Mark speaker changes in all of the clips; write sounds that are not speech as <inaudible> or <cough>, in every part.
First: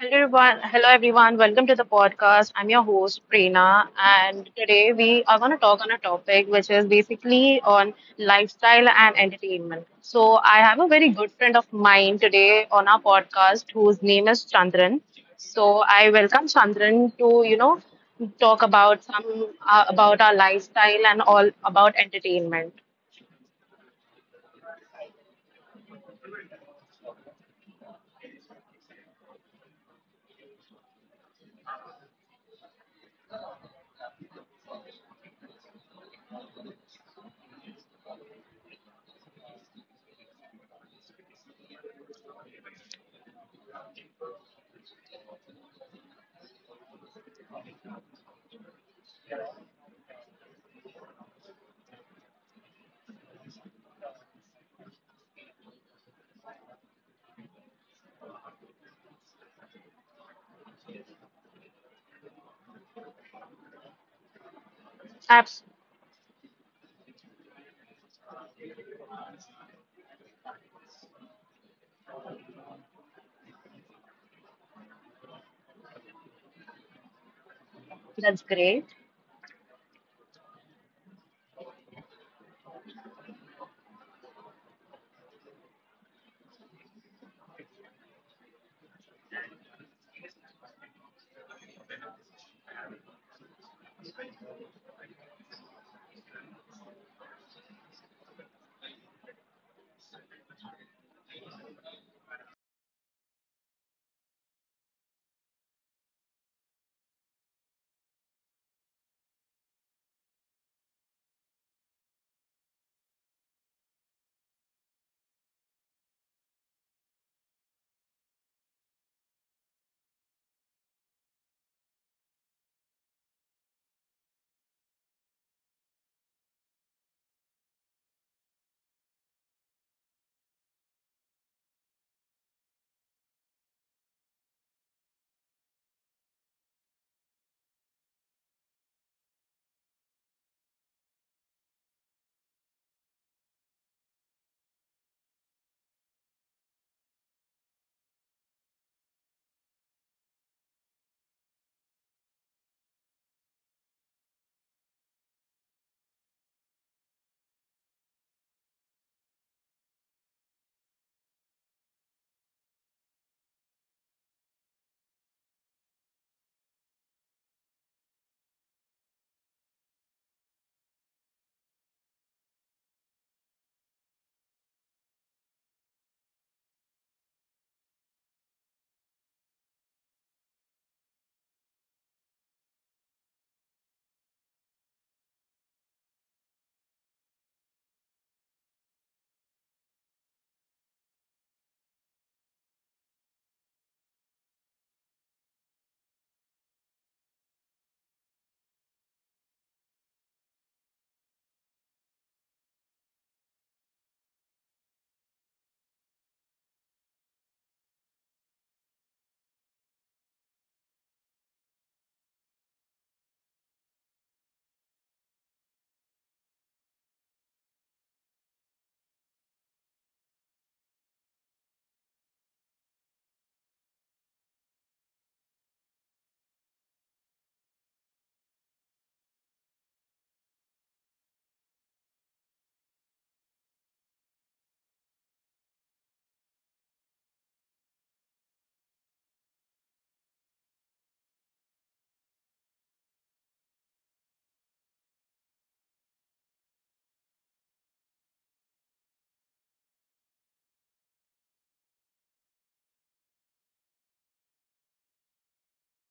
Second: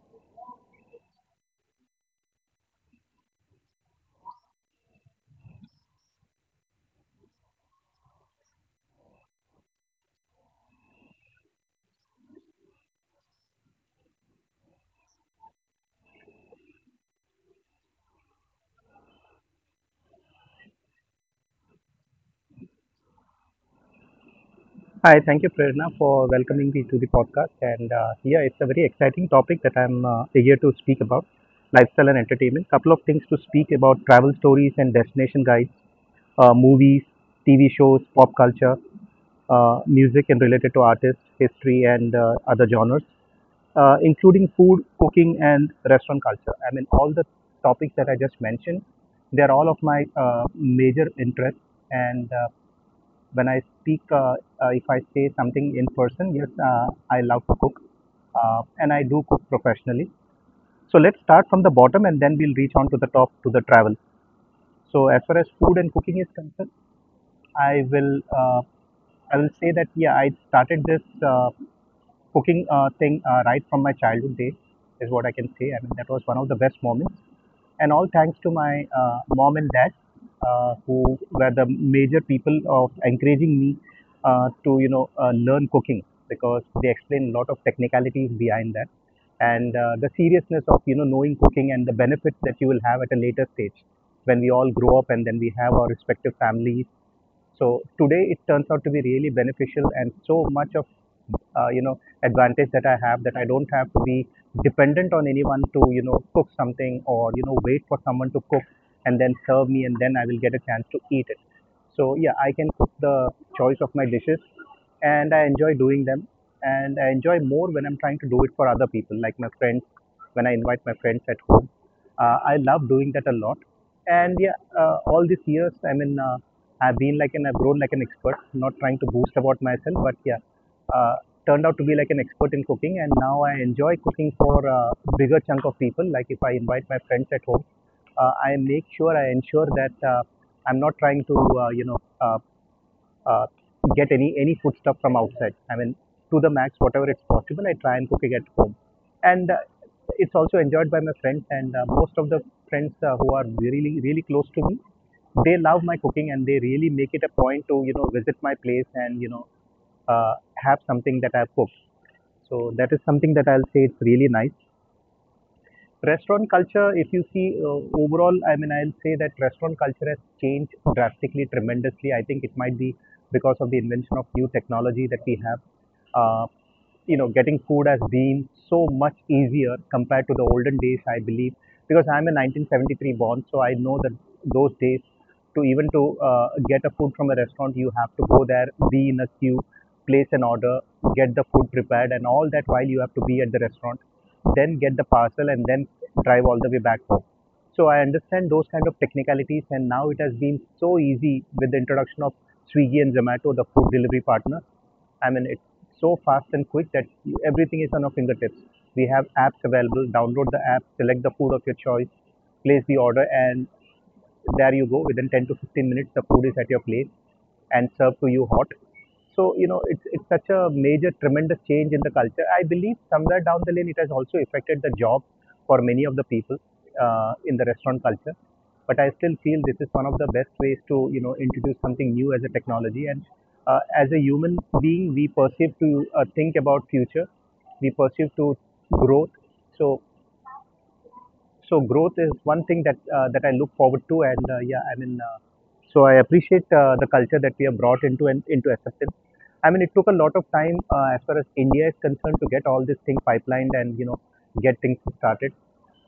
Speaker 1: Hello everyone, hello everyone. Welcome to the podcast. I'm your host Prerna, and today we are going to talk on a topic which is basically on lifestyle and entertainment. So I have a very good friend of mine today on our podcast whose name is Chandran. So I welcome Chandran to talk about some about our lifestyle and all about entertainment.
Speaker 2: Hi, thank you, Prerna, for welcoming me to the podcast. And here it's a very exciting topic that I'm here to speak about lifestyle and entertainment. Couple of things to speak about travel stories and destination guides, movies, TV shows, pop culture, music and related to artists, history, and other genres, including food, cooking, and restaurant culture. I mean, all the topics that I just mentioned, they're all of my major interests. And when I speak, if I say something in person, yes, I love to cook and I do cook professionally. So let's start from the bottom and then we'll reach on to the top to the travel. So as far as
Speaker 1: Abs-
Speaker 2: food and cooking is concerned, I will uh, I will say that yeah, I started this cooking thing right from my childhood days is what I can say. I mean, that was one of the best moments, and all thanks
Speaker 1: that's
Speaker 2: to my
Speaker 1: great.
Speaker 2: mom and dad, who were the major people of encouraging me to you know learn cooking, because they explained a lot of technicalities behind that and the seriousness of you know knowing cooking and the benefits that you will have at a later stage when we all grow up and then we have our respective families. So today it turns out to be really beneficial and so much of you know advantage that I have, that I don't have to be dependent on anyone to you know cook something or you know wait for someone to cook and then serve me and then I will get a chance to eat it. So yeah, I can cook the choice of my dishes and I enjoy doing them. And I enjoy more when I'm trying to do it for other people, like my friends, when I invite my friends at home. I love doing that a lot. And yeah, all these years, I mean, I've grown like an expert, not trying to boast about myself, but yeah, uh, turned out to be like an expert in cooking. And now I enjoy cooking for a bigger chunk of people. Like if I invite my friends at home, I make sure, I ensure that I'm not trying to, uh, get any food stuff from outside. I mean, to the max, whatever it's possible, I try and cook it at home, and it's also enjoyed by my friends and most of the friends who are really close to me. They love my cooking and they really make it a point to you know visit my place and you know have something that I've cooked. So that is something that I'll say it's really nice. Restaurant culture, if you see overall, I mean, I'll say that restaurant culture has changed drastically, tremendously. I think it might be because of the invention of new technology that we have. Uh, you know, getting food has been so much easier compared to the olden days, I believe, because I'm a 1973 born, so I know that those days, to even to get a food from a restaurant, you have to go there, be in a queue, place an order, get the food prepared, and all that while you have to be at the restaurant, then get the parcel and then drive all the way back home. So I understand those kind of technicalities, and now it has been so easy with the introduction of Swiggy and Zomato, the food delivery partners. I mean, it's so fast and quick that everything is on our fingertips. We have apps available, download the app, select the food of your choice, place the order, and there you go, within 10 to 15 minutes the food is at your place and served to you hot. So you know, it's such a major tremendous change in the culture. I believe somewhere down the lane it has also affected the job for many of the people in the restaurant culture, but I still feel this is one of the best ways to you know introduce something new as a technology. And as a human being, we perceive to think about future, we perceive to growth. So so growth is one thing that that I look forward to, and yeah, I mean, so I appreciate the culture that we have brought into and into SFN. I mean, it took a lot of time as far as India is concerned to get all this thing pipelined and you know get things started.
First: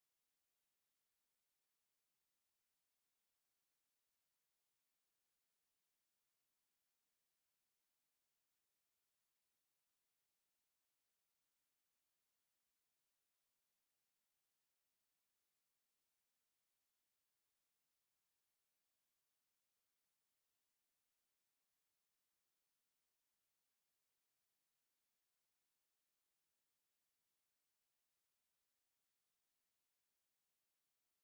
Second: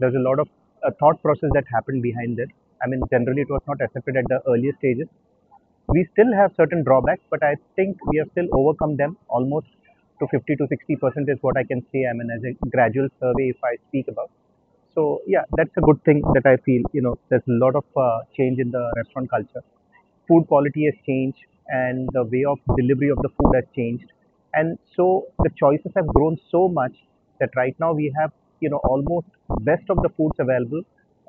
Speaker 2: There's a lot of thought process that happened behind this. I mean, generally it was not accepted at the earlier stages. We still have certain drawbacks, but I think we have still overcome them almost to 50 to 60% is what I can say. I mean, as a gradual survey, if I speak about. So yeah, that's a good thing that I feel. You know, there's a lot of change in the restaurant culture. Food quality has changed, and the way of delivery of the food has changed, and so the choices have grown so much that right now we have you know almost best of the foods available.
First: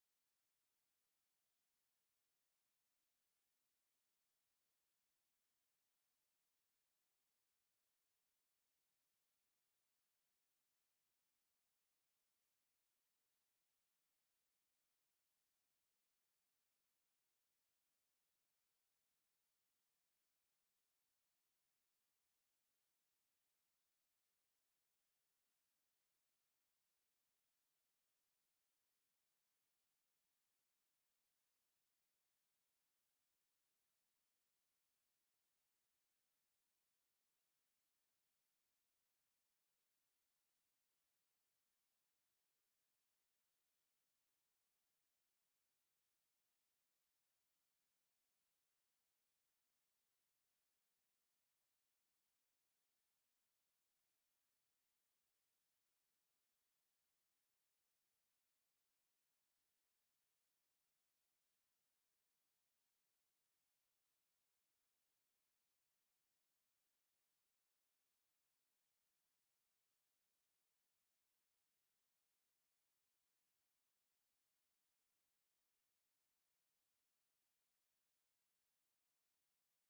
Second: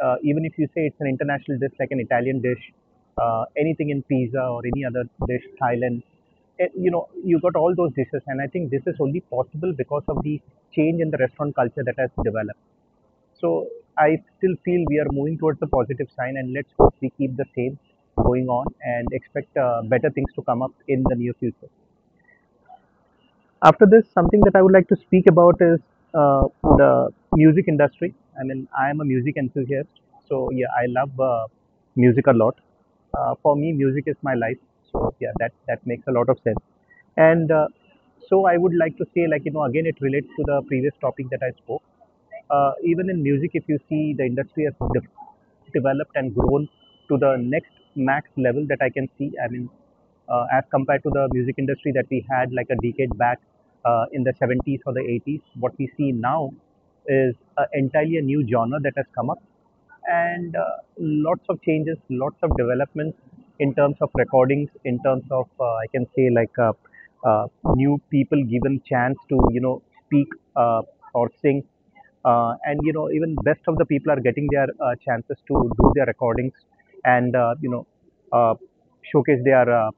Speaker 2: Even if you say it's an international dish like an Italian dish, anything in pizza or any other dish, Thailand, eh, you know you got all those dishes, and I think this is only possible because of the change in the restaurant culture that has developed. So I still feel we are moving towards the positive sign, and let's hope we keep the same going on and expect better things to come up in the near future. After this, something that I would like to speak about is the music industry. I mean, I am a music enthusiast, so yeah, I love music a lot. For me, music is my life, so yeah, that makes a lot of sense. And so I would like to say, like you know, again, it relates to the previous topic that I spoke. Even in music, if you see, the industry has developed and grown to the next max level that I can see. I mean, as compared to the music industry that we had like a decade back in the 70s or the 80s, what we see now is entirely a new genre that has come up, and lots of changes, lots of developments in terms of recordings, in terms of I can say like uh, new people given chance to you know speak uh, or sing, and you know even best of the people are getting their chances to do their recordings and you know uh, showcase their uh,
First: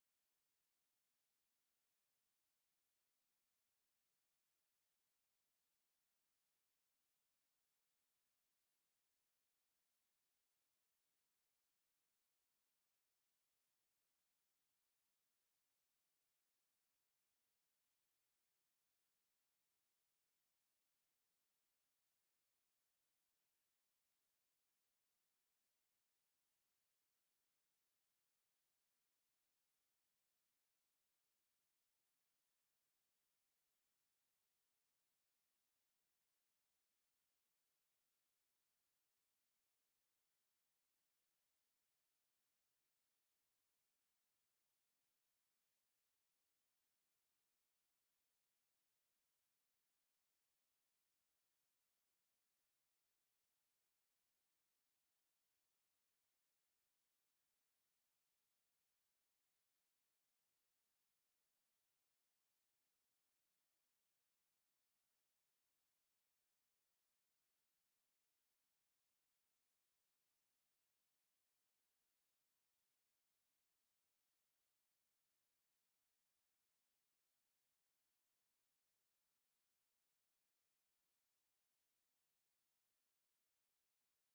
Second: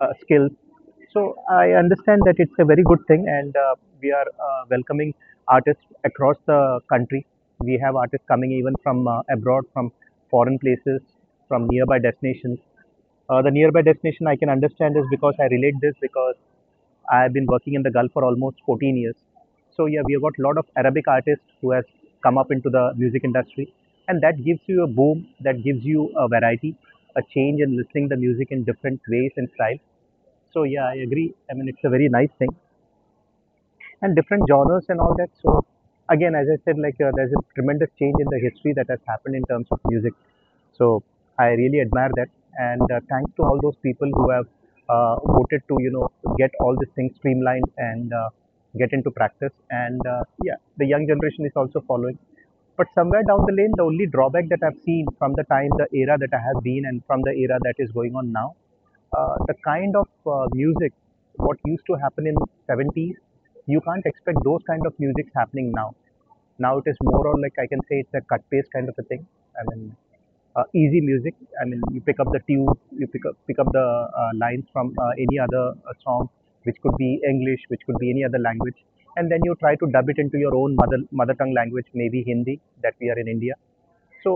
Speaker 2: uh, skills. So I understand that it's a very good thing, and we are welcoming artists across the country. We have artists coming even from abroad, from foreign places, from nearby destinations. The nearby destination I can understand is because I relate this because I've been working in the Gulf for almost 14 years. So yeah, we have got a lot of Arabic artists who has come up into the music industry, and that gives you a boom, that gives you a variety, a change in listening the music in different ways and styles. So yeah, I agree. I mean, it's a very nice thing, and different genres and all that. So again, as I said, like there's a tremendous change in the history that has happened in terms of music. So I really admire that, and thanks to all those people who have voted to you know get all these things streamlined and get into practice. And yeah, the young generation is also following. But somewhere down the lane, the only drawback that I've seen from the time, the era that I have been, and from the era that is going on now, the kind of music what used to happen in 70s, you can't expect those kind of musics happening now. Now it is more or like I can say it's a cut paste kind of a thing. I mean, easy music. I mean, you pick up the tune, you pick up the lines from any other song, which could be English, which could be any other language, and then you try to dub it into your own mother tongue language, maybe Hindi that we are in India, so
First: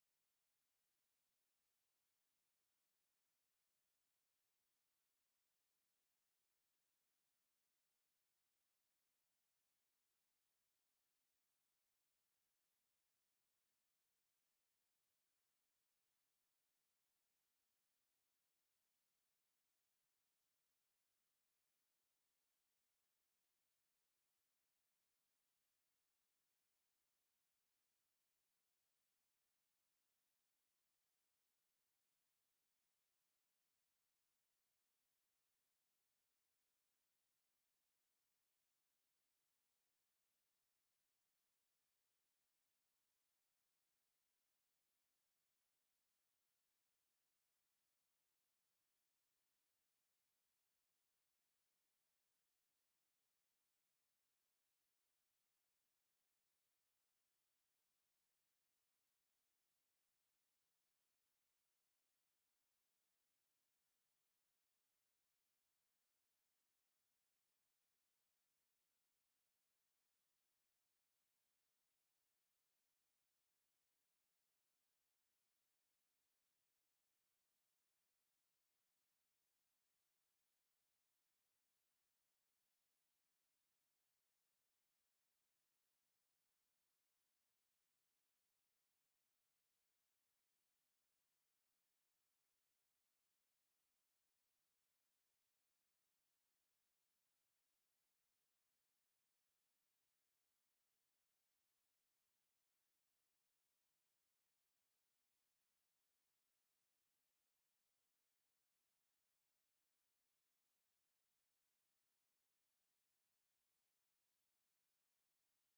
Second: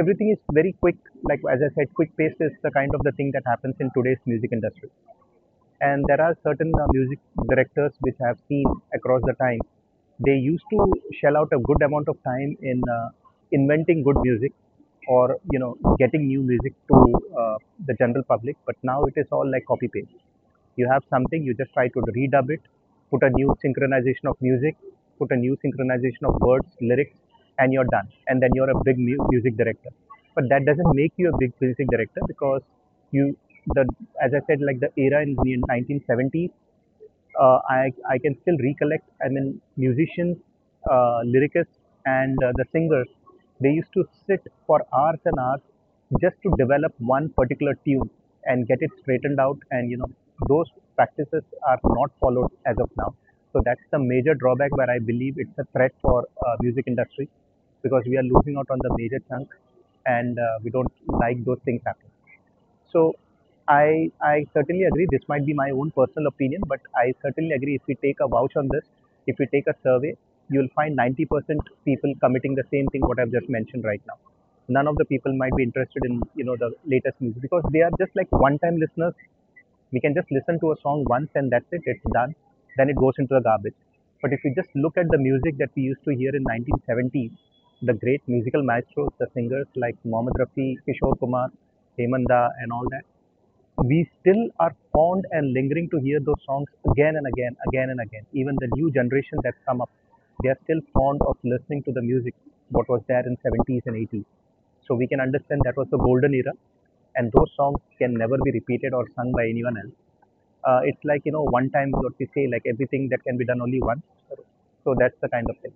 Speaker 2: everything is very quick. Like as I said, quick pace is the kind of the thing that happens in today's music industry, and there are certain music directors which I have seen across the time. They used to shell out a good amount of time in inventing good music or you know getting new music to the general public. But now it is all like copy paste. You have something, you just try to redub it, put a new synchronization of music, put a new synchronization of words, lyrics, and you're done. And then you're a big music director. But that doesn't make you a big music director because you the as I said, like the era in the 1970s, I can still recollect. I mean, musicians, lyricists, and the singers, they used to sit for hours and hours just to develop one particular tune and get it straightened out. And you know, those practices are not followed as of now. So that's the major drawback where I believe it's a threat for music industry, because we are losing out on the major chunk, and we don't like those things happening. So I certainly agree. This might be my own personal opinion, but I certainly agree. If we take a vouch on this, if we take a survey, you'll find 90% people committing the same thing what I've just mentioned right now. None of the people might be interested in the latest news because they are just like one-time listeners. We can just listen to a song once and that's it, it's done. Then it goes into the garbage. But if you just look at the music that we used to hear in 1970s, the great musical maestros, the singers like Mohammed Rafi, Kishore Kumar, Hemanda, and all that, we still are fond and lingering to hear those songs again and again, again and again. Even the new generation that's come up, they are still fond of listening to the music what was there in 70s and 80s. So we can understand that was the golden era, and those songs can never be repeated or sung by anyone else. It's like you know one time what we say, like everything that can be done only once. So that's the kind of thing.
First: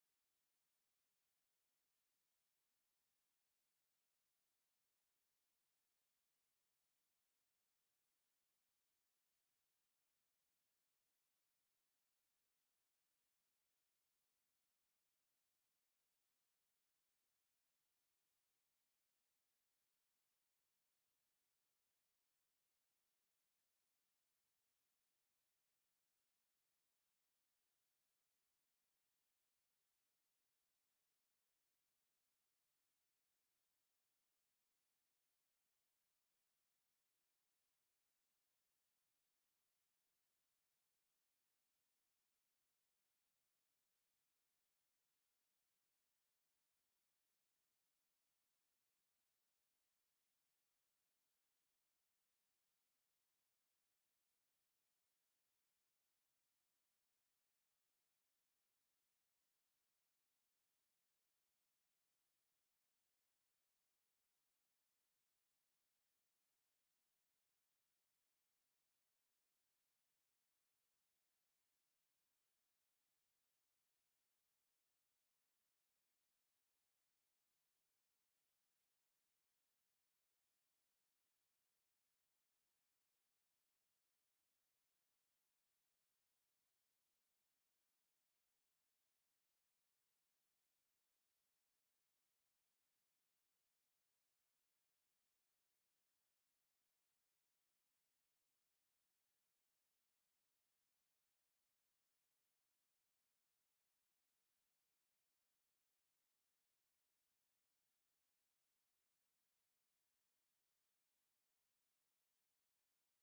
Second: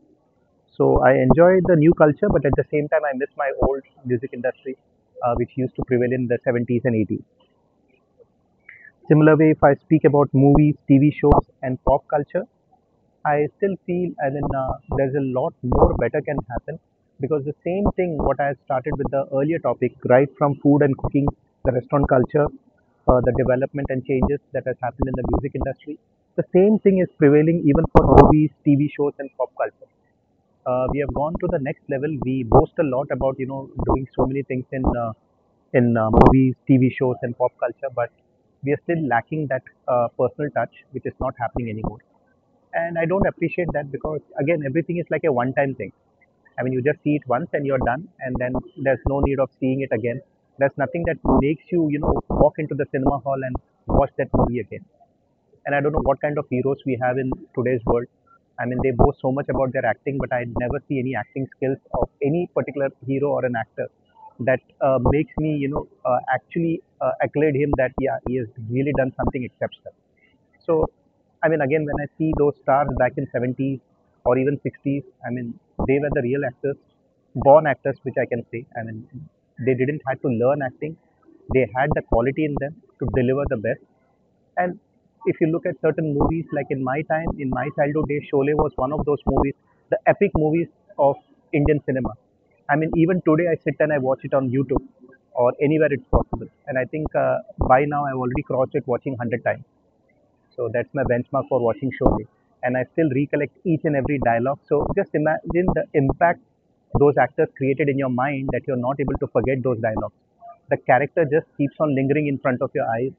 Speaker 2: So I enjoy the new culture, but at the same time I miss my old music industry, which used to prevail in the 70s and 80s. Similar way, if I speak about movies, TV shows, and pop culture, I still feel as in there's a lot more better can happen, because the same thing what I started with the earlier topic, right from food and cooking, the restaurant culture, the development and changes that has happened in the music industry. The same thing is prevailing even for movies, TV shows, and pop culture. We have gone to the next level. We boast a lot about doing so many things in movies, TV shows, and pop culture, but we are still lacking that personal touch, which is not happening anymore, and I don't appreciate that, because again everything is like a one time thing. I mean, you just see it once and you're done, and then there's no need of seeing it again. There's nothing that makes you you know walk into the cinema hall and watch that movie again. And I don't know what kind of heroes we have in today's world. I mean, they boast so much about their acting, but I never see any acting skills of any particular hero or an actor that makes me actually accolade him, that yeah, he has really done something exceptional. So, I mean, again, when I see those stars back in 70s or even 60s, I mean, they were the real actors, born actors, which I can say. I mean, they didn't have to learn acting; they had the quality in them to deliver the best. And if you look at certain movies, like in my time, in my childhood days, Sholay was one of those movies, the epic movies of Indian cinema. I mean, even today, I sit and I watch it on YouTube or anywhere it's possible. And I think by now I've already crossed it watching 100 times. So that's my benchmark for watching Sholay. And I still recollect each and every dialogue. So just imagine the impact those actors created in your mind, that you're not able to forget those dialogues. The character just keeps on lingering in front of your eyes,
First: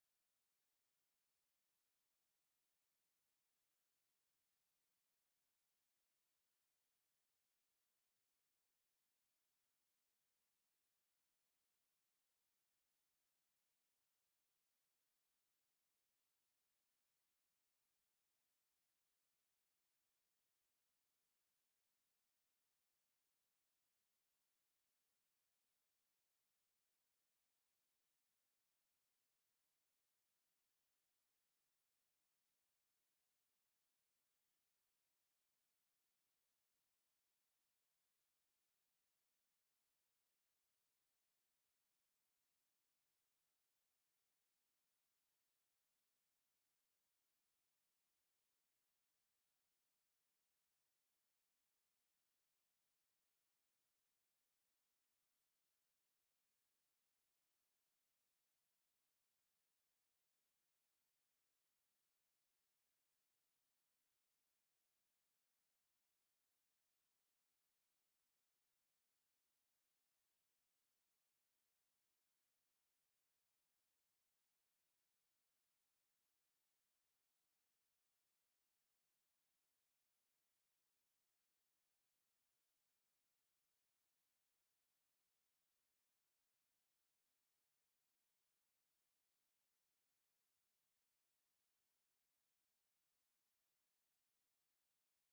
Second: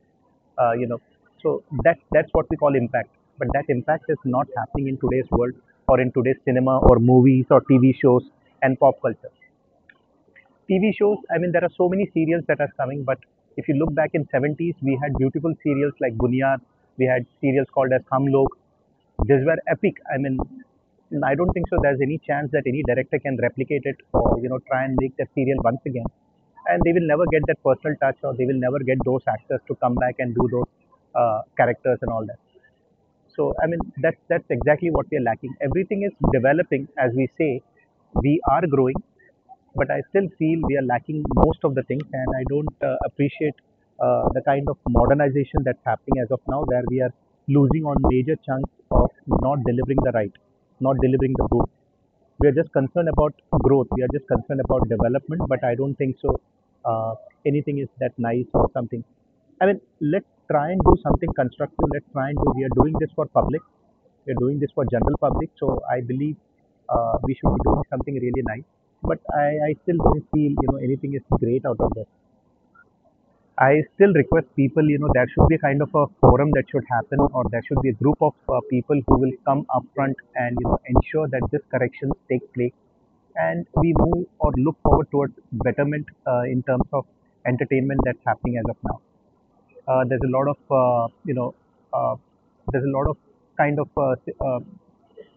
Speaker 2: uh, you know. So that's what we call impact. But that impact is not happening in today's world, or in today's cinema or movies or TV shows and pop culture. TV shows, I mean, there are so many serials that are coming, but if you look back in 70s, we had beautiful serials like Bunyad, we had serials called as Hum Log. These were epic. I mean, I don't think so there's any chance that any director can replicate it, or, you know, try and make that serial once again. And they will never get that personal touch, or they will never get those actors to come back and do those characters and all that. So, I mean, that's exactly what we are lacking. Everything is developing, as we say, we are growing, but I still feel we are lacking most of the things, and I don't appreciate the kind of modernization that's happening as of now, where we are losing on major chunks of not delivering the right, not delivering the good. We are just concerned about growth. We are just concerned about development, but I don't think so. Uh, Anything is that nice or something. I mean, let's try and do something constructive. Let's try and do. We are doing this for public. We are doing this for general public. So I believe we should be doing something really nice. But I still don't feel anything is great out of this. I still request people, you know, there should be a kind of a forum that should happen, or there should be a group of people who will come up front and ensure that this corrections take place, and we move or look forward towards betterment in terms of entertainment that's happening as of now. There's a lot of you know uh, there's a lot of kind of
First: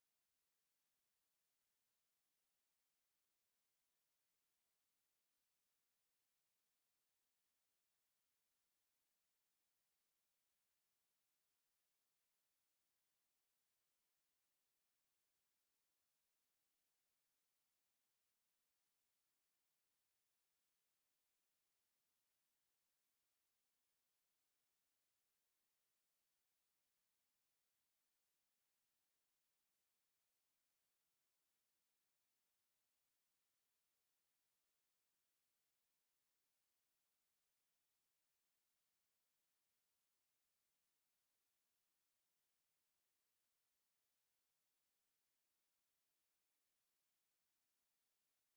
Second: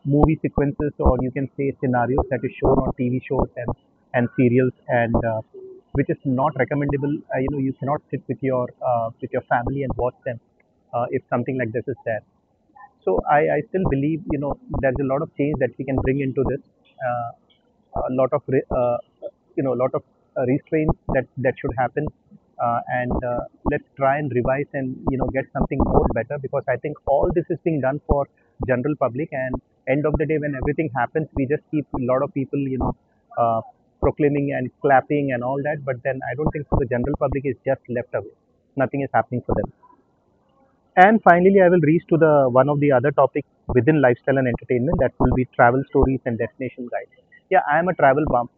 Speaker 2: movie sequences, or you can say scenarios, that is shown on TV shows and serials and which is not recommendable. You know, you cannot sit with your family and watch them if something like this is there. So I still believe, you know, there's a lot of change that we can bring into this. Uh, a lot of re- uh, a lot of restraints that should happen and Let's try and revise and you know get something more better, because I think all this is being done for general public, and end of the day when everything happens, we just keep a lot of people uh, proclaiming and clapping and all that, but then I don't think, for the general public is just left away, nothing is happening for them. And finally, I will reach to the one of the other topics within lifestyle and entertainment, that will be travel stories and destination guides. Yeah, I am a travel bum,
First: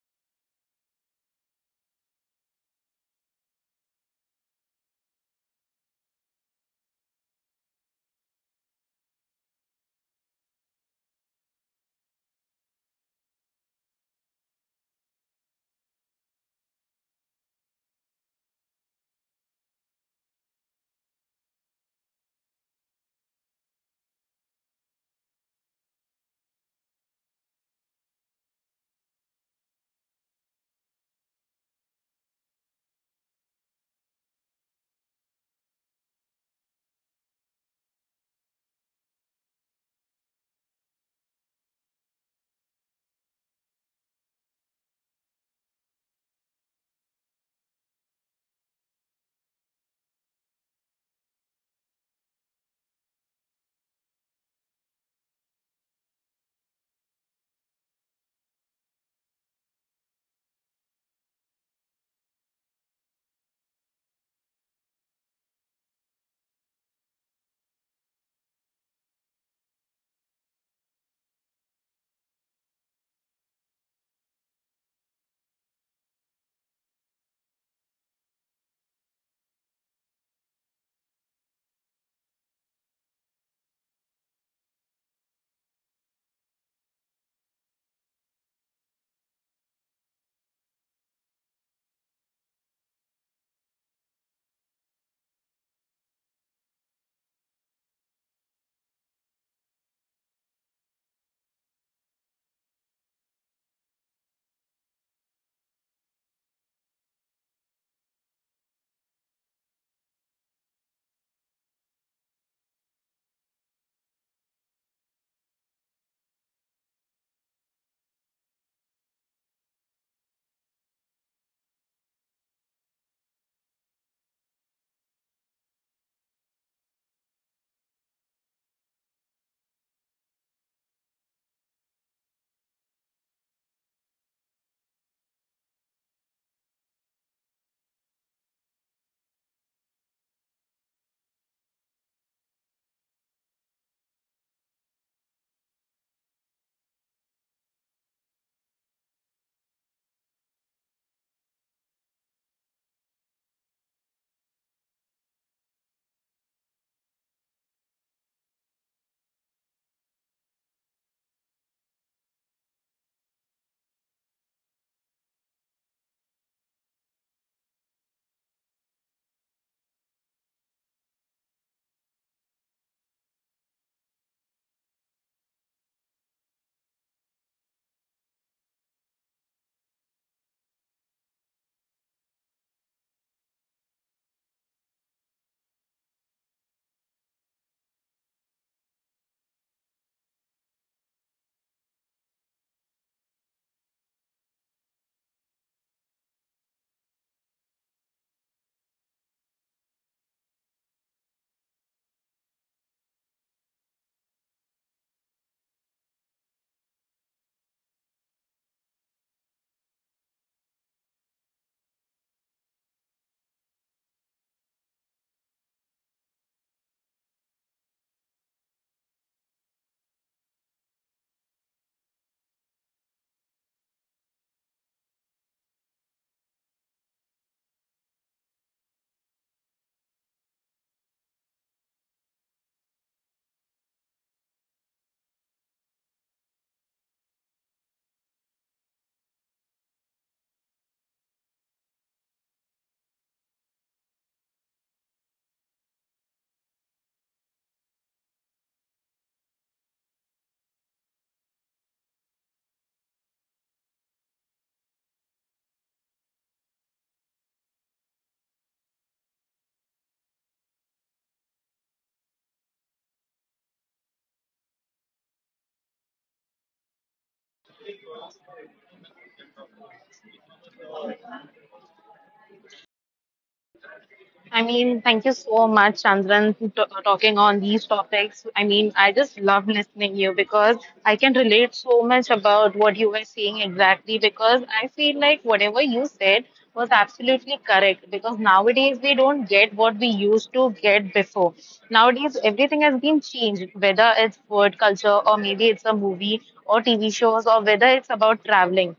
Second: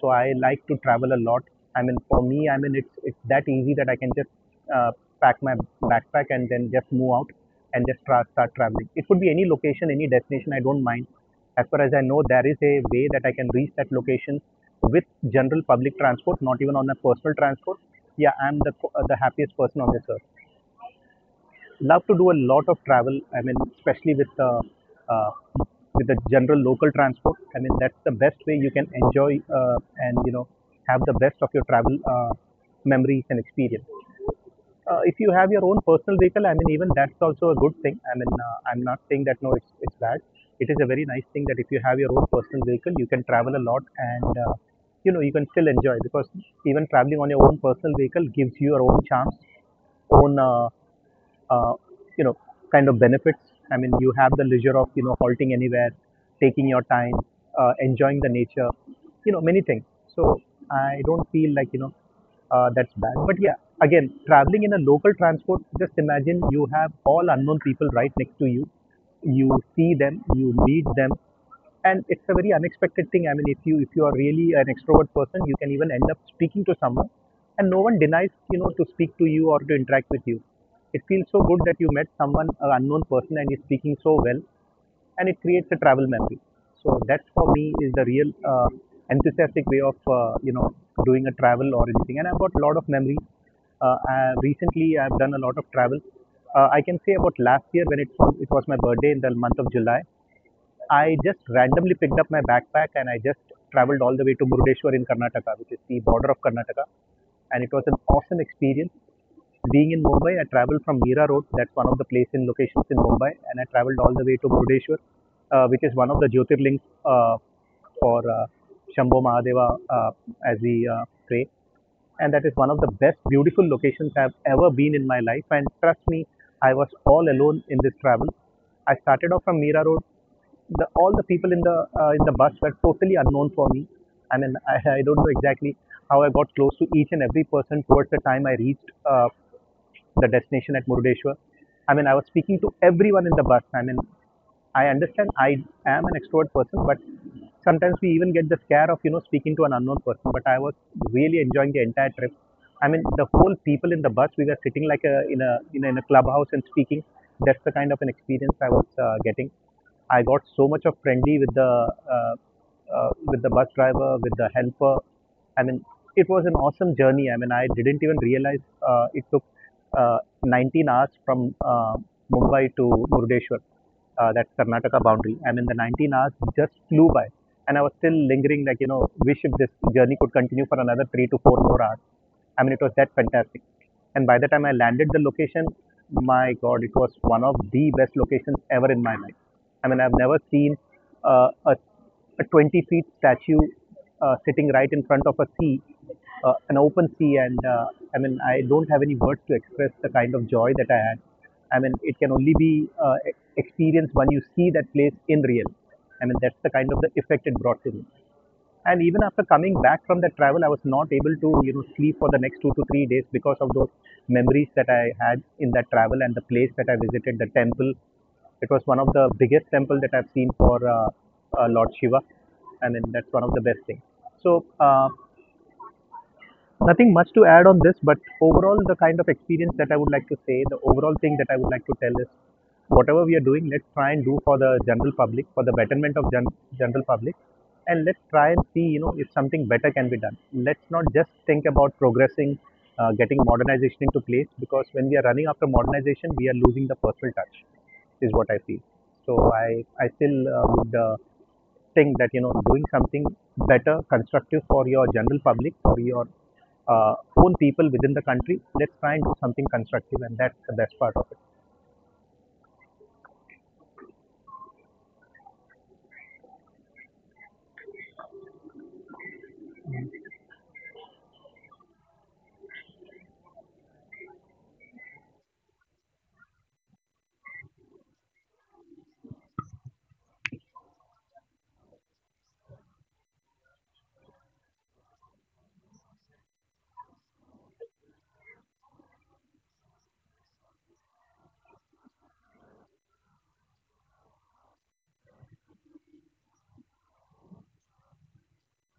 Speaker 2: so I like to travel a lot. I mean, for me, I mean it's that easy that I can just uh, pack my backpack and then just move out and just start traveling. It could be any location, any destination. I don't mind. As far as I know, there is a way that I can reach that location with general public transport, not even on a personal transport. Yeah, I'm the happiest person on this earth. Love to do a lot of travel. I mean, especially with the uh, general local transport. I mean, that's the best way you can enjoy and you know have the best of your travel memories and experience. If you have your own personal vehicle, I mean, even that's also a good thing. I mean, I'm not saying that no, it's bad. It is a very nice thing that if you have your own personal vehicle, you can travel a lot, and you know you can still enjoy, because even traveling on your own personal vehicle gives you your own chance, own uh, you know, kind of benefits. I mean, you have the leisure of you know halting anywhere, taking your time, enjoying the nature, you know, many things. So I don't feel like that's bad. But yeah, again, traveling in a local transport, just imagine you have all unknown people right next to you. You see them, you meet them, and it's a very unexpected thing. I mean, if you are really an extrovert person, you can even end up speaking to someone, and no one denies to speak to you or to interact with you. It feels so good that you met someone, an unknown person, and he's speaking so well, and it creates a travel memory. So that for me is the real enthusiastic way of doing a travel or anything. And I've got a lot of memories. Recently, I've done a lot of travel. I can say about last year when it was my birthday in the month of July. I just randomly picked up my backpack and I just traveled all the way to Murdeshwar in Karnataka, which is the border of Karnataka. And it was an awesome experience. Being in Mumbai, I traveled from Mira Road, that's one of the place in locations in Mumbai, and I traveled all the way to Murdeshwar, which is one of the Jyotirlings for Shambho Mahadeva as we pray. And that is one of the best beautiful locations I've ever been in my life. And trust me, I was all alone in this travel. I started off from Mira Road. The all the people in the bus were totally unknown for me. I mean, I don't know exactly how I got close to each and every person towards the time I reached the destination at Murudeshwar. I mean, I was speaking to everyone in the bus. I mean, I understand I am an extrovert person, but sometimes we even get the scare of speaking to an unknown person. But I was really enjoying the entire trip. I mean, the whole people in the bus, we were sitting like in a clubhouse and speaking. That's the kind of an experience I was getting. I got so much of friendly uh, with the bus driver, with the helper. I mean, it was an awesome journey. I mean, I didn't even realize it took 19 hours from Mumbai to Murdeshwar, that's Karnataka boundary. I mean, the 19 hours just flew by, and I was still lingering, like wish if this journey could continue for another three to four more hours. I mean, it was that fantastic. And by the time I landed the location, my God, it was one of the best locations ever in my life. I mean, I've never seen uh, a, a 20 feet statue sitting right in front of a sea, an open sea, and I mean, I don't have any words to express the kind of joy that I had. I mean, it can only be experienced when you see that place in real. I mean, that's the kind of the effect it brought to me. And even after coming back from that travel, I was not able to sleep for the next 2 to 3 days because of those memories that I had in that travel. And the place that I visited, the temple, it was one of the biggest temple that I've seen for Lord Shiva. And then that's one of the best things. so uh, Nothing much to add on this, but overall, the kind of experience that I would like to say, the overall thing that I would like to tell is whatever we are doing, let's try and do for the general public, for the betterment of general public, and let's try and see, you know, if something better can be done. Let's not just think about progressing, getting modernization into place, because when we are running after modernization, we are losing the personal touch, is what I feel. So I still would think that doing something better, constructive for your general public, for your own people within the country. Let's try and do something constructive, and that's the best part of it.
Speaker 1: I mean, thank you so much, Chandran, to talking on these topics. I mean, I just love listening you because I can relate so much about what you were saying exactly. Because I feel like whatever you said was absolutely correct. Because nowadays we don't get what we used to get before. Nowadays everything has been changed, whether it's food culture or maybe it's a movie or TV shows or whether it's about traveling.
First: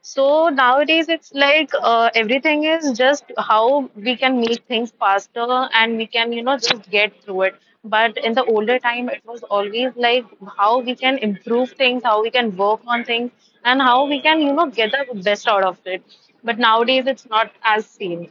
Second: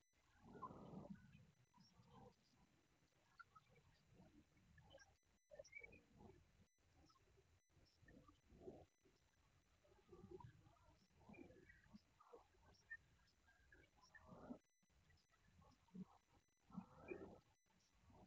Speaker 1: So nowadays, it's like everything is just how we can make things faster and we can, you know, just get through it. But in the older time, it was always like how we can improve things, how we can work on things, and how we can, you know, get the best out of it. But nowadays, it's not as same.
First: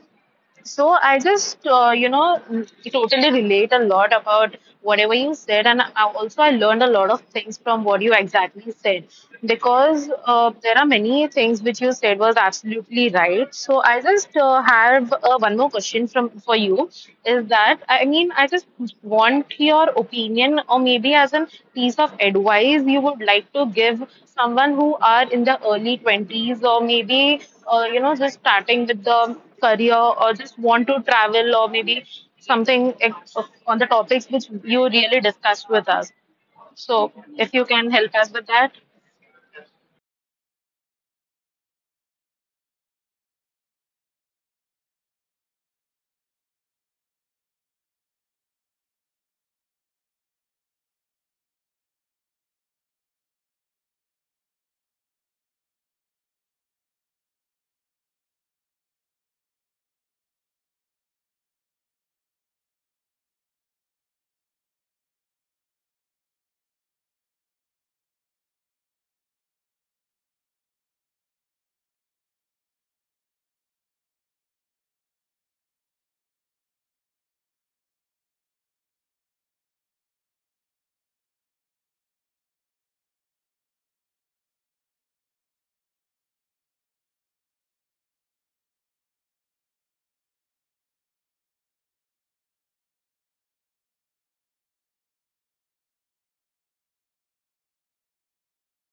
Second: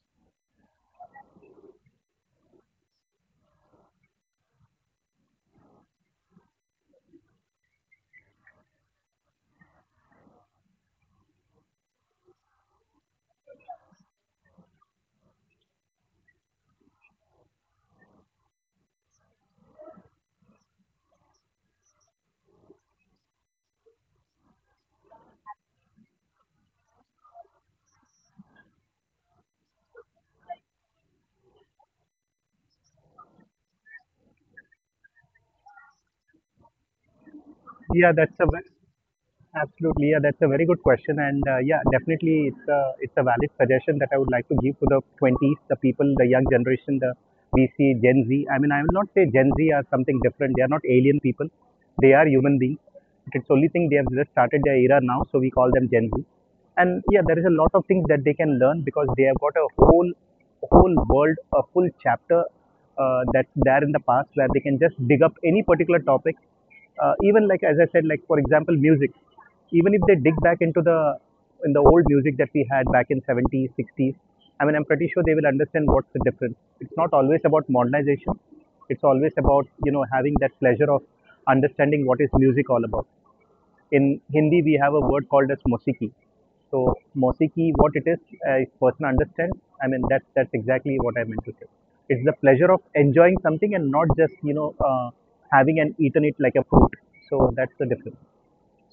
Speaker 1: So I just, you know, totally relate a lot about whatever you said, and also I learned a lot of things from what you exactly said because there are many things which you said was absolutely right. So I just have one more question from for you is that I mean I just want your opinion or maybe as a piece of advice you would like to give someone who are in the early 20s or maybe you know, just starting with the career or just want to travel or maybe on the topics which you really discussed with us. So, if you can help
Speaker 2: Yeah,
Speaker 1: us
Speaker 2: that's
Speaker 1: with
Speaker 2: a
Speaker 1: that.
Speaker 2: Absolutely, yeah, that's a very good question, and yeah, definitely, it's a valid suggestion that I would like to give to the twenties, the people, the young generation, the we see Gen Z. I mean, I will not say Gen Z are something different. They are not alien people. They are human beings. It's only thing they have just started their era now, so we call them Gen Z. And yeah, there is a lot of things that they can learn because they have got a whole whole world, a full chapter that's there in the past where they can just dig up any particular topic, even like as I said, like for example, music. Even if they dig back into the in the old music that we had back in 70s, 60s, I mean, I'm pretty sure they will understand what's the difference. It's not always about modernization. It's always about having that pleasure of understanding what is music all about. In Hindi, we have a word called as mosiki. So mosiki, what it is, if person understands, I mean that's exactly what I meant to say. It's the pleasure of enjoying something and not just having and eaten it like a fruit. So that's the difference.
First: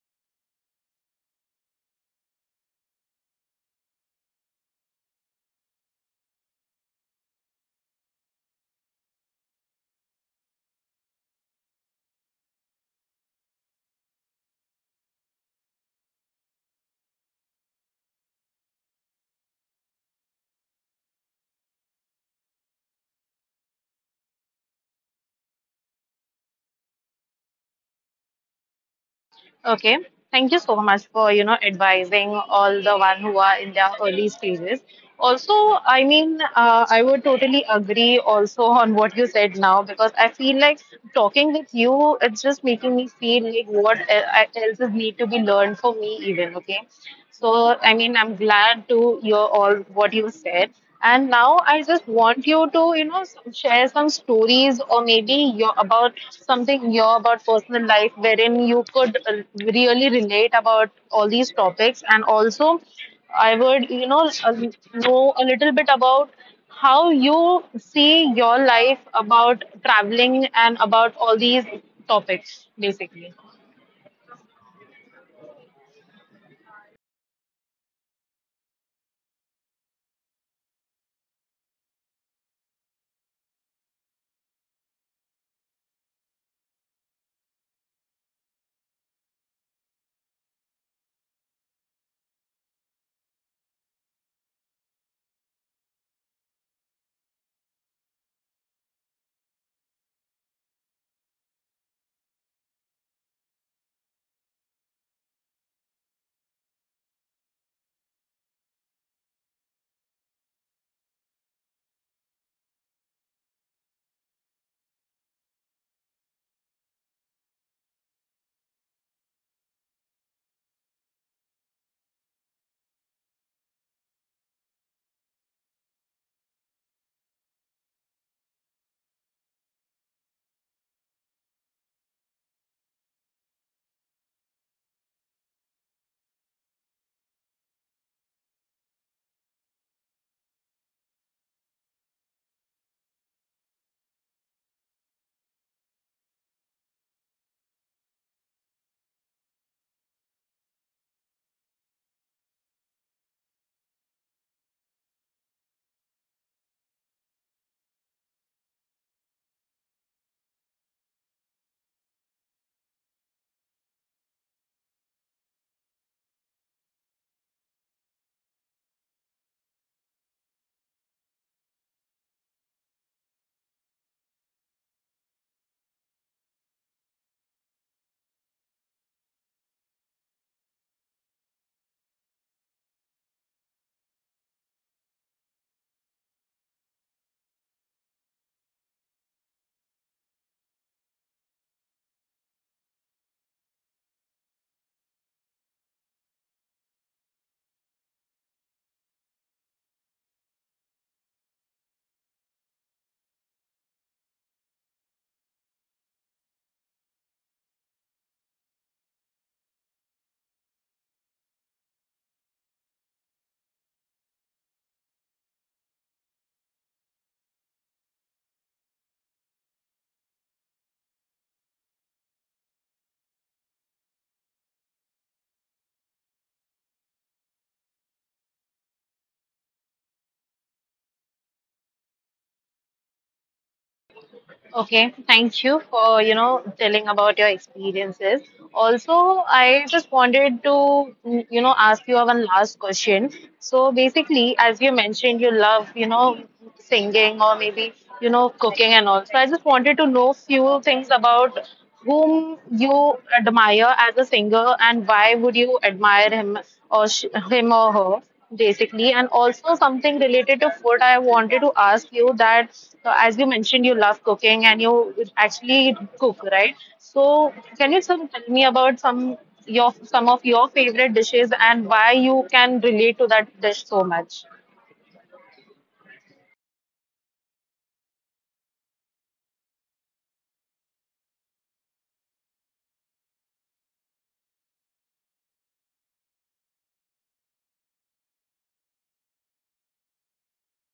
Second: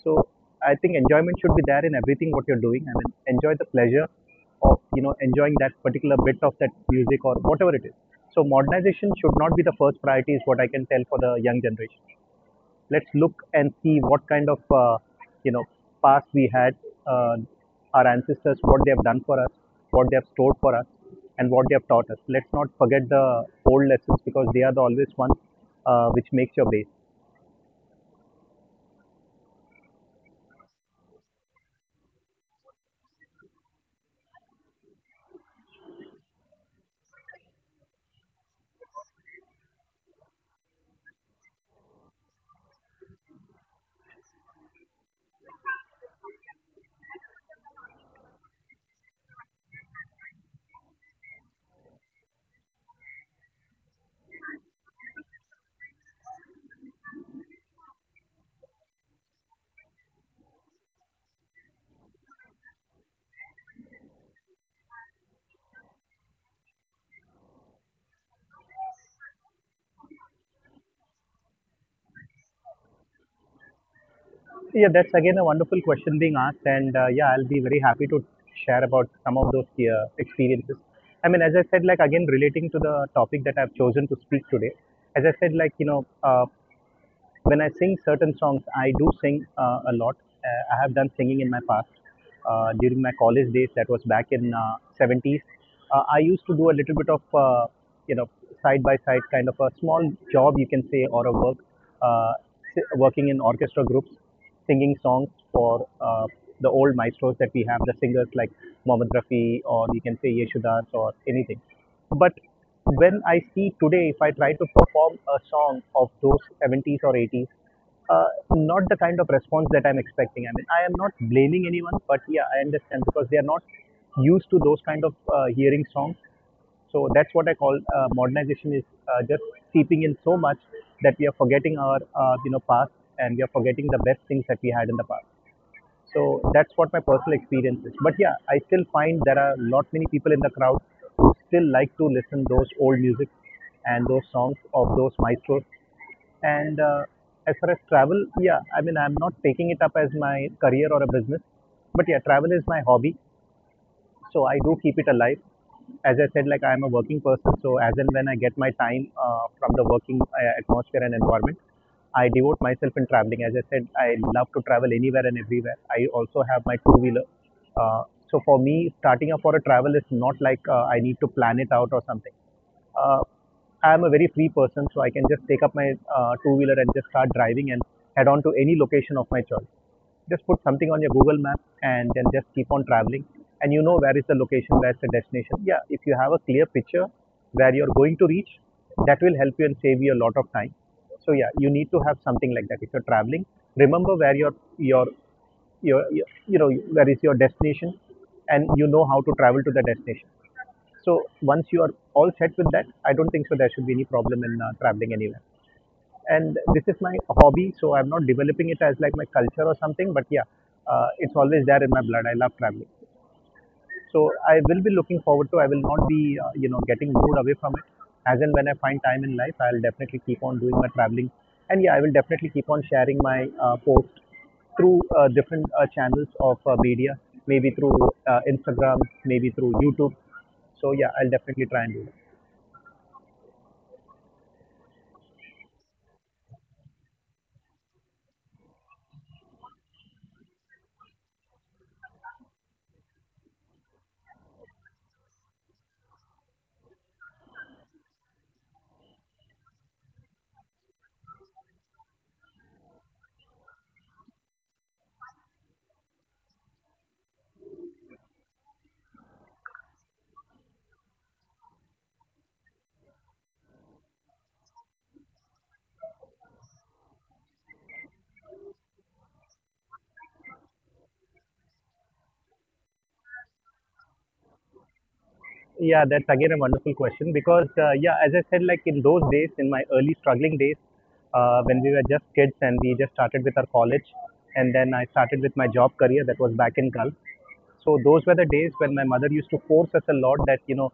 Speaker 2: So I think enjoyment should be there in everything what you're doing. I mean enjoy the pleasure of enjoying that particular bit of that music or whatever it is. So modernization should not be the first priority is what I can tell for the young generation. Let's look and see what kind of you know past we had, uh, our ancestors what they have done for us, what they have stored for us, and what they have taught us. Let's not forget the old lessons, because they are the always ones which makes your base.
Speaker 1: Okay. Thank you so much for, you know, advising all the one who are in their early stages. Also, I mean, I would totally agree also on what you said now because I feel like talking with you, it's just making me feel like what else is need to be learned for me even, okay? So, I mean, I'm glad to hear all what you said. And now I just want you to, you know, share some stories or maybe your about something your about personal life wherein you could really relate about all these topics. And also, I would, you know a little bit about how you see your life about traveling and about all these topics, basically.
Speaker 2: Yeah, that's again a wonderful question being asked, and yeah, I'll be very happy to share about some of those experiences. I mean as I said, like again relating to the topic that I've chosen to speak today. As I said, like when I sing certain songs, I do sing a lot. I have done singing in my past. During my college days, that was back in 70s, I used to do a little bit of, you know, side by side kind of a small job, you can say, or a work, uh, working in orchestra groups, singing songs for the old maestros that we have, the singers like Mohammad Rafi or you can say Yeshudas or anything. But when I see today, if I try to perform a song of those 70s or 80s, uh, not the kind of response that I'm expecting. I mean, I am not blaming anyone, but yeah, I understand because they are not used to those kind of hearing songs. So that's what I call modernization is just seeping in so much that we are forgetting our past, and we are forgetting the best things that we had in the past. So that's what my personal experience is. But yeah, I still find there are not many people in the crowd who still like to listen those old music and those songs of those maestros. And as far as travel, yeah, I mean I'm not taking it up as my career or a business, but yeah, travel is my hobby, so I do keep it alive. As I said, like I am a working person, so as and when I get my time from the working atmosphere and environment, I devote myself in traveling. As I said, I love to travel anywhere and everywhere. I also have my two wheeler, uh, so for me starting up for a travel is not like I need to plan it out or something. uh, I am a very free person, so I can just take up my two wheeler and just start driving and head on to any location of my choice. Just put something on your Google map and then just keep on traveling. And you know where is the location, where is the destination. Yeah, if you have a clear picture where you're going to reach, that will help you and save you a lot of time. So yeah, you need to have something like that. If you're traveling, remember where your where is your destination, and you know how to travel to the destination. So once you are all set with that, I don't think so there should be any problem in traveling anywhere, and this is my hobby, so I'm not developing it as like my culture or something, but yeah, it's always there in my blood. I love traveling, so I will not be getting moved away from it. As and when I find time in life, I'll definitely keep on doing my traveling. And yeah, I will definitely keep on sharing my post through different channels of media, maybe through Instagram, maybe through YouTube. So yeah, I'll definitely try and do that.
Speaker 1: Okay, thank you for, you know, telling about your experiences. Also, I just wanted to, you know, ask you one last question. So basically, as you mentioned, you love, you know, singing or maybe, you know, cooking and all. So I just wanted to know few things about whom you admire as a singer and why would you admire him or sh him or her? Basically, and also something related to food, I wanted to ask you that as you mentioned you love cooking and you actually cook, right? So can you tell me about some of your favorite dishes and why you can relate to that dish so much.
Speaker 2: Yeah, that's again a wonderful question because, yeah, as I said, like in those days, in my early struggling days, when we were just kids and we just started with our college, and then I started with my job career that was back in Gulf. So those were the days when my mother used to force us a lot that, you know,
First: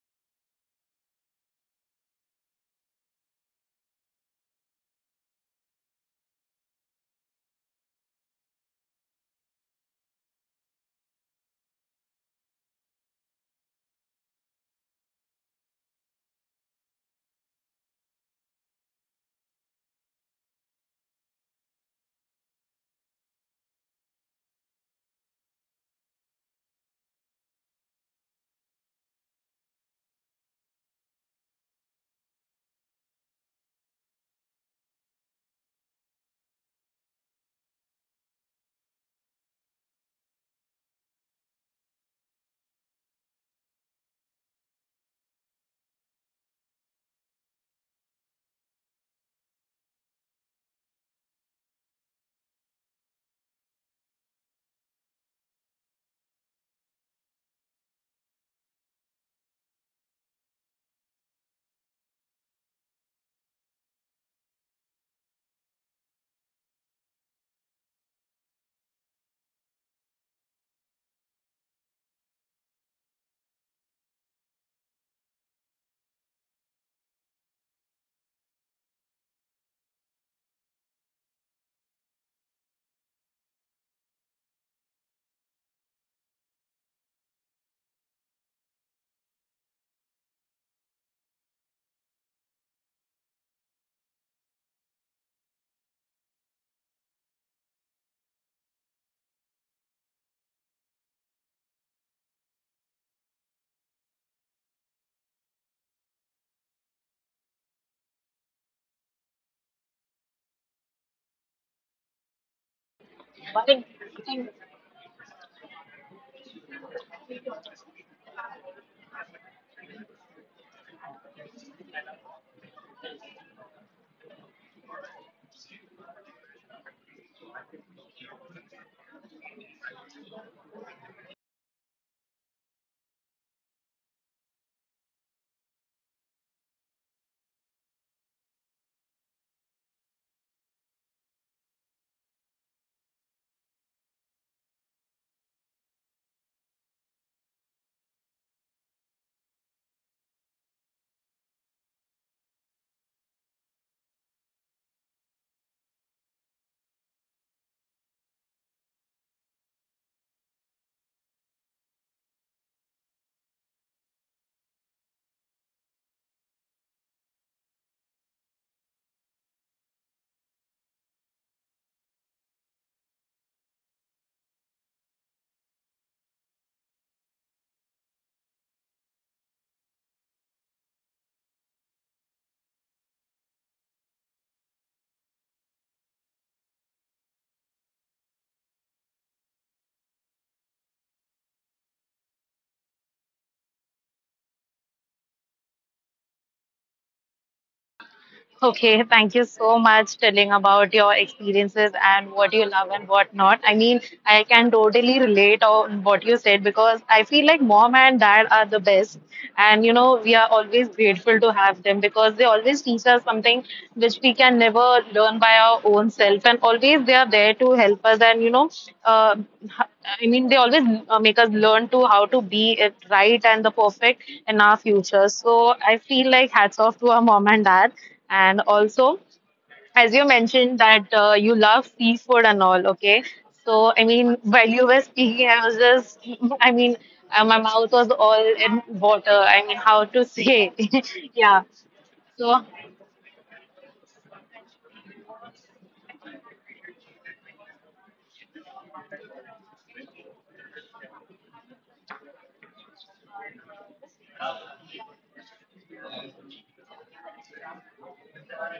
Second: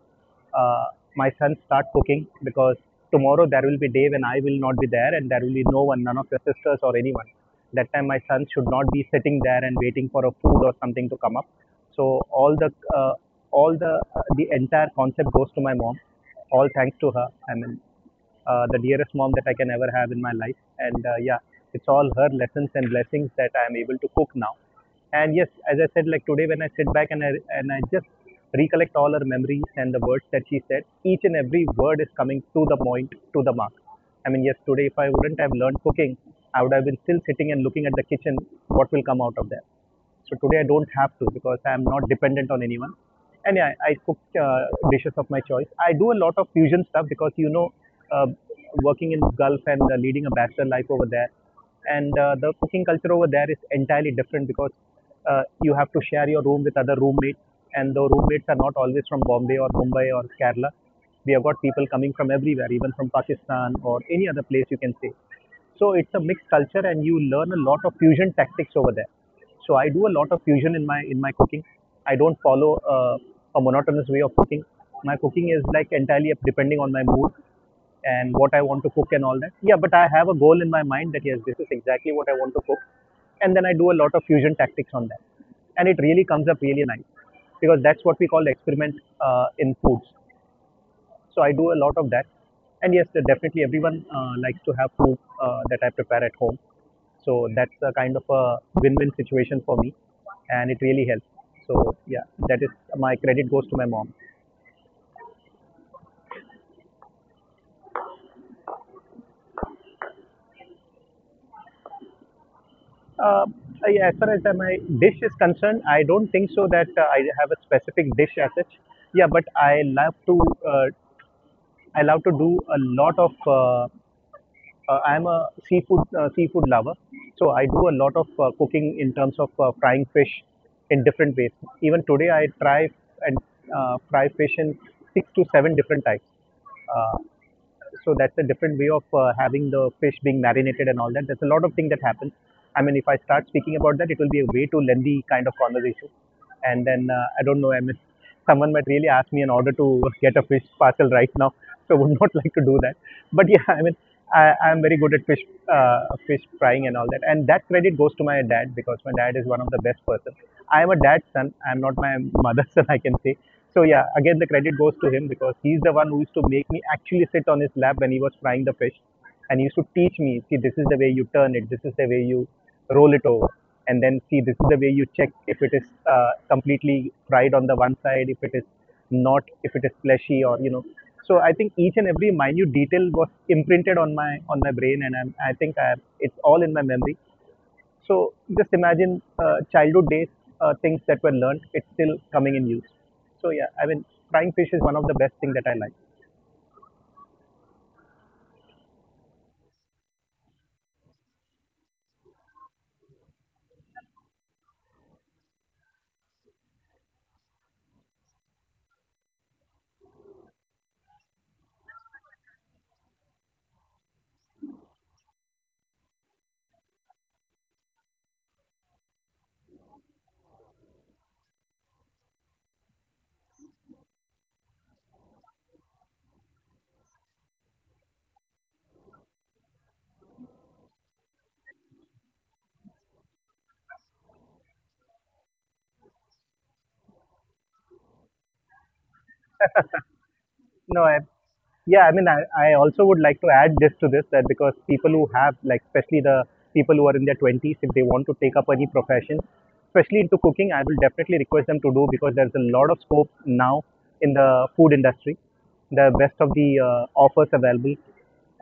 Speaker 2: uh, my son, start cooking because tomorrow there will be a day when I will not be there and there will be no one, none of your sisters or anyone. That time, my son should not be sitting there and waiting for a food or something to come up. So all the entire concept goes to my mom. All thanks to her. I mean, the dearest mom that I can ever have in my life. And yeah, it's all her lessons and blessings that I am able to cook now. And yes, as I said, like today when I sit back and I just recollect all her memories and the words that she said, each and every word is coming to the point, to the mark. I mean, yes, today if I wouldn't have learned cooking, I would have been still sitting and looking at the kitchen, what will come out of there. So today I don't have to because I'm not dependent on anyone. And yeah, I cook dishes of my choice. I do a lot of fusion stuff because, you know, uh, working in Gulf and leading a bachelor life over there, and the cooking culture over there is entirely different because you have to share your room with other roommates, and the roommates are not always from Bombay or Mumbai or Kerala. We have got people coming from everywhere, even from Pakistan or any other place you can say. So it's a mixed culture, and you learn a lot of fusion tactics over there. So I do a lot of fusion in my cooking. I don't follow a monotonous way of cooking. My cooking is like entirely up depending on my mood and what I want to cook and all that. Yeah, but I have a goal in my mind that yes, this is exactly what I want to cook, and then I do a lot of fusion tactics on that, and it really comes up really nice because that's what we call experiment in foods. So I do a lot of that. And yes, definitely everyone likes to have food that I prepare at home. So that's a kind of a win-win situation for me, and it really helps. So yeah, that is, my credit goes to my mom. Uh, yeah, as far as my dish is concerned, I don't think so that I have a specific dish as such. Yeah, but I love to uh, do a lot of I'm a seafood lover, so I do a lot of cooking in terms of frying fish in different ways. Even today, I try and fry fish in six to seven different types. Uh, so that's a different way of having the fish being marinated and all that. There's a lot of things that happen. I mean, if I start speaking about that, it will be a way too lengthy kind of conversation, and then I don't know. I mean, someone might really ask me in order to get a fish parcel right now, so I would not <laughs> like to do that. But yeah, I mean, I'm very good at fish, fish frying and all that, and that credit goes to my dad because my dad is one of the best person. I am a dad's son. I'm not my mother's <laughs> son, I can say. So yeah, again the credit goes to him because he's the one who used to make me actually sit on his lap when he was frying the fish, and he used to teach me, see, this is the way you turn it, this is the way you roll it over, and then see, this is the way you check if it is completely fried on the one side, if it is not, if it is fleshy, or you know. So I think each and every minute detail was imprinted on my brain, and I think it's all in my memory. So just imagine childhood days, things that were learned, it's still coming in use. So yeah, I mean, frying fish is one of the best thing that I like.
Speaker 1: Okay, thank you so much telling about your experiences and what you love and what not. I mean, I can totally relate on what you said because I feel like mom and dad are the best. And you know, we are always grateful to have them because they always teach us something which we can never learn by our own self. And always they are there to help us. And you know, uh, I mean, they always make us learn to how to be it right and the perfect in our future. So I feel like hats off to our mom and dad. And also, as you mentioned that you love seafood and all, okay, so I mean while you were speaking I was just <laughs> I mean my mouth was all in water, I mean how to say
Speaker 2: No,
Speaker 1: <laughs> yeah
Speaker 2: yeah, I mean,
Speaker 1: so.
Speaker 2: I also would like to add this to this that because people who have, like, especially the people who are in their 20s, if they want to take up any profession, especially into cooking, I will definitely request them to do because there's a lot of scope now in the food industry. The best of the offers available.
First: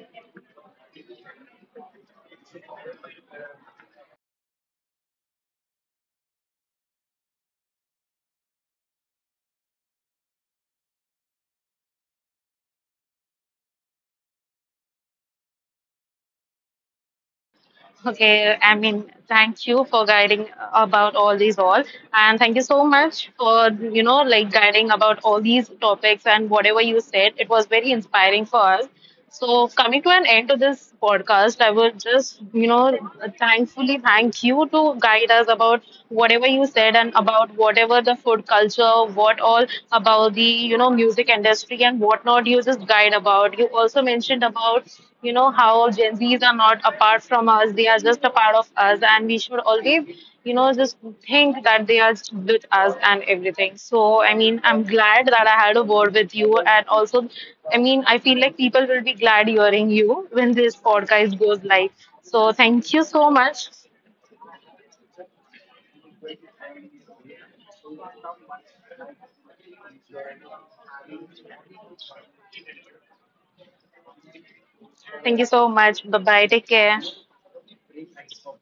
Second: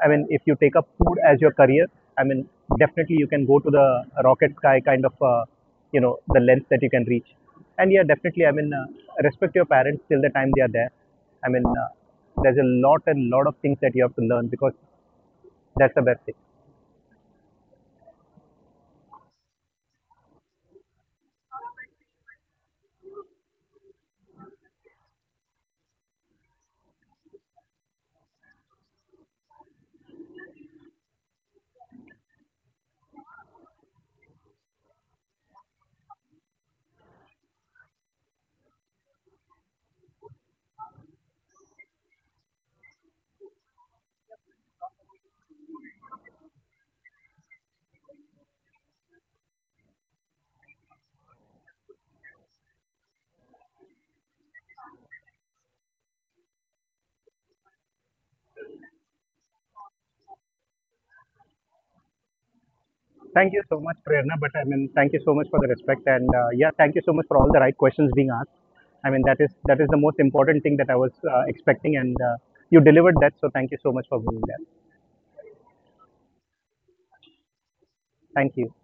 Speaker 2: I mean, if you take up food as your career, I mean, definitely you can go to the rocket sky kind of, you know, the length that you can reach. And yeah, definitely, I mean, respect your parents till the time they are there. I mean, there's a lot and lot of things that you have to learn because that's the best thing.
Speaker 1: Okay, I mean, thank you for guiding about all these all, and thank you so much for you know like guiding about all these topics and whatever you said. It was very inspiring for us. So coming to an end to this podcast, I would just you know thankfully thank you to guide us about whatever you said and about whatever the food culture, what all about the you know music industry and whatnot you just guide about. You also mentioned about, you know, how Gen Zs are not apart from us, they are just a part of us, and we should always, you know, just think that they are with us and everything. So, I mean, I'm glad that I had a word with you, and also, I mean, I feel like people will be glad hearing you when this podcast goes live. So, thank you
Speaker 2: Thank
Speaker 1: so
Speaker 2: you so
Speaker 1: much.
Speaker 2: much, Prerna. But I mean, thank you so much for the respect, and yeah, thank you so much for all the right questions being asked. I mean, that is the most important thing that I was expecting, and you delivered that. So thank you so much for being there.
Speaker 1: Thank you so much. Bye bye. Take care.
Speaker 2: Thank you.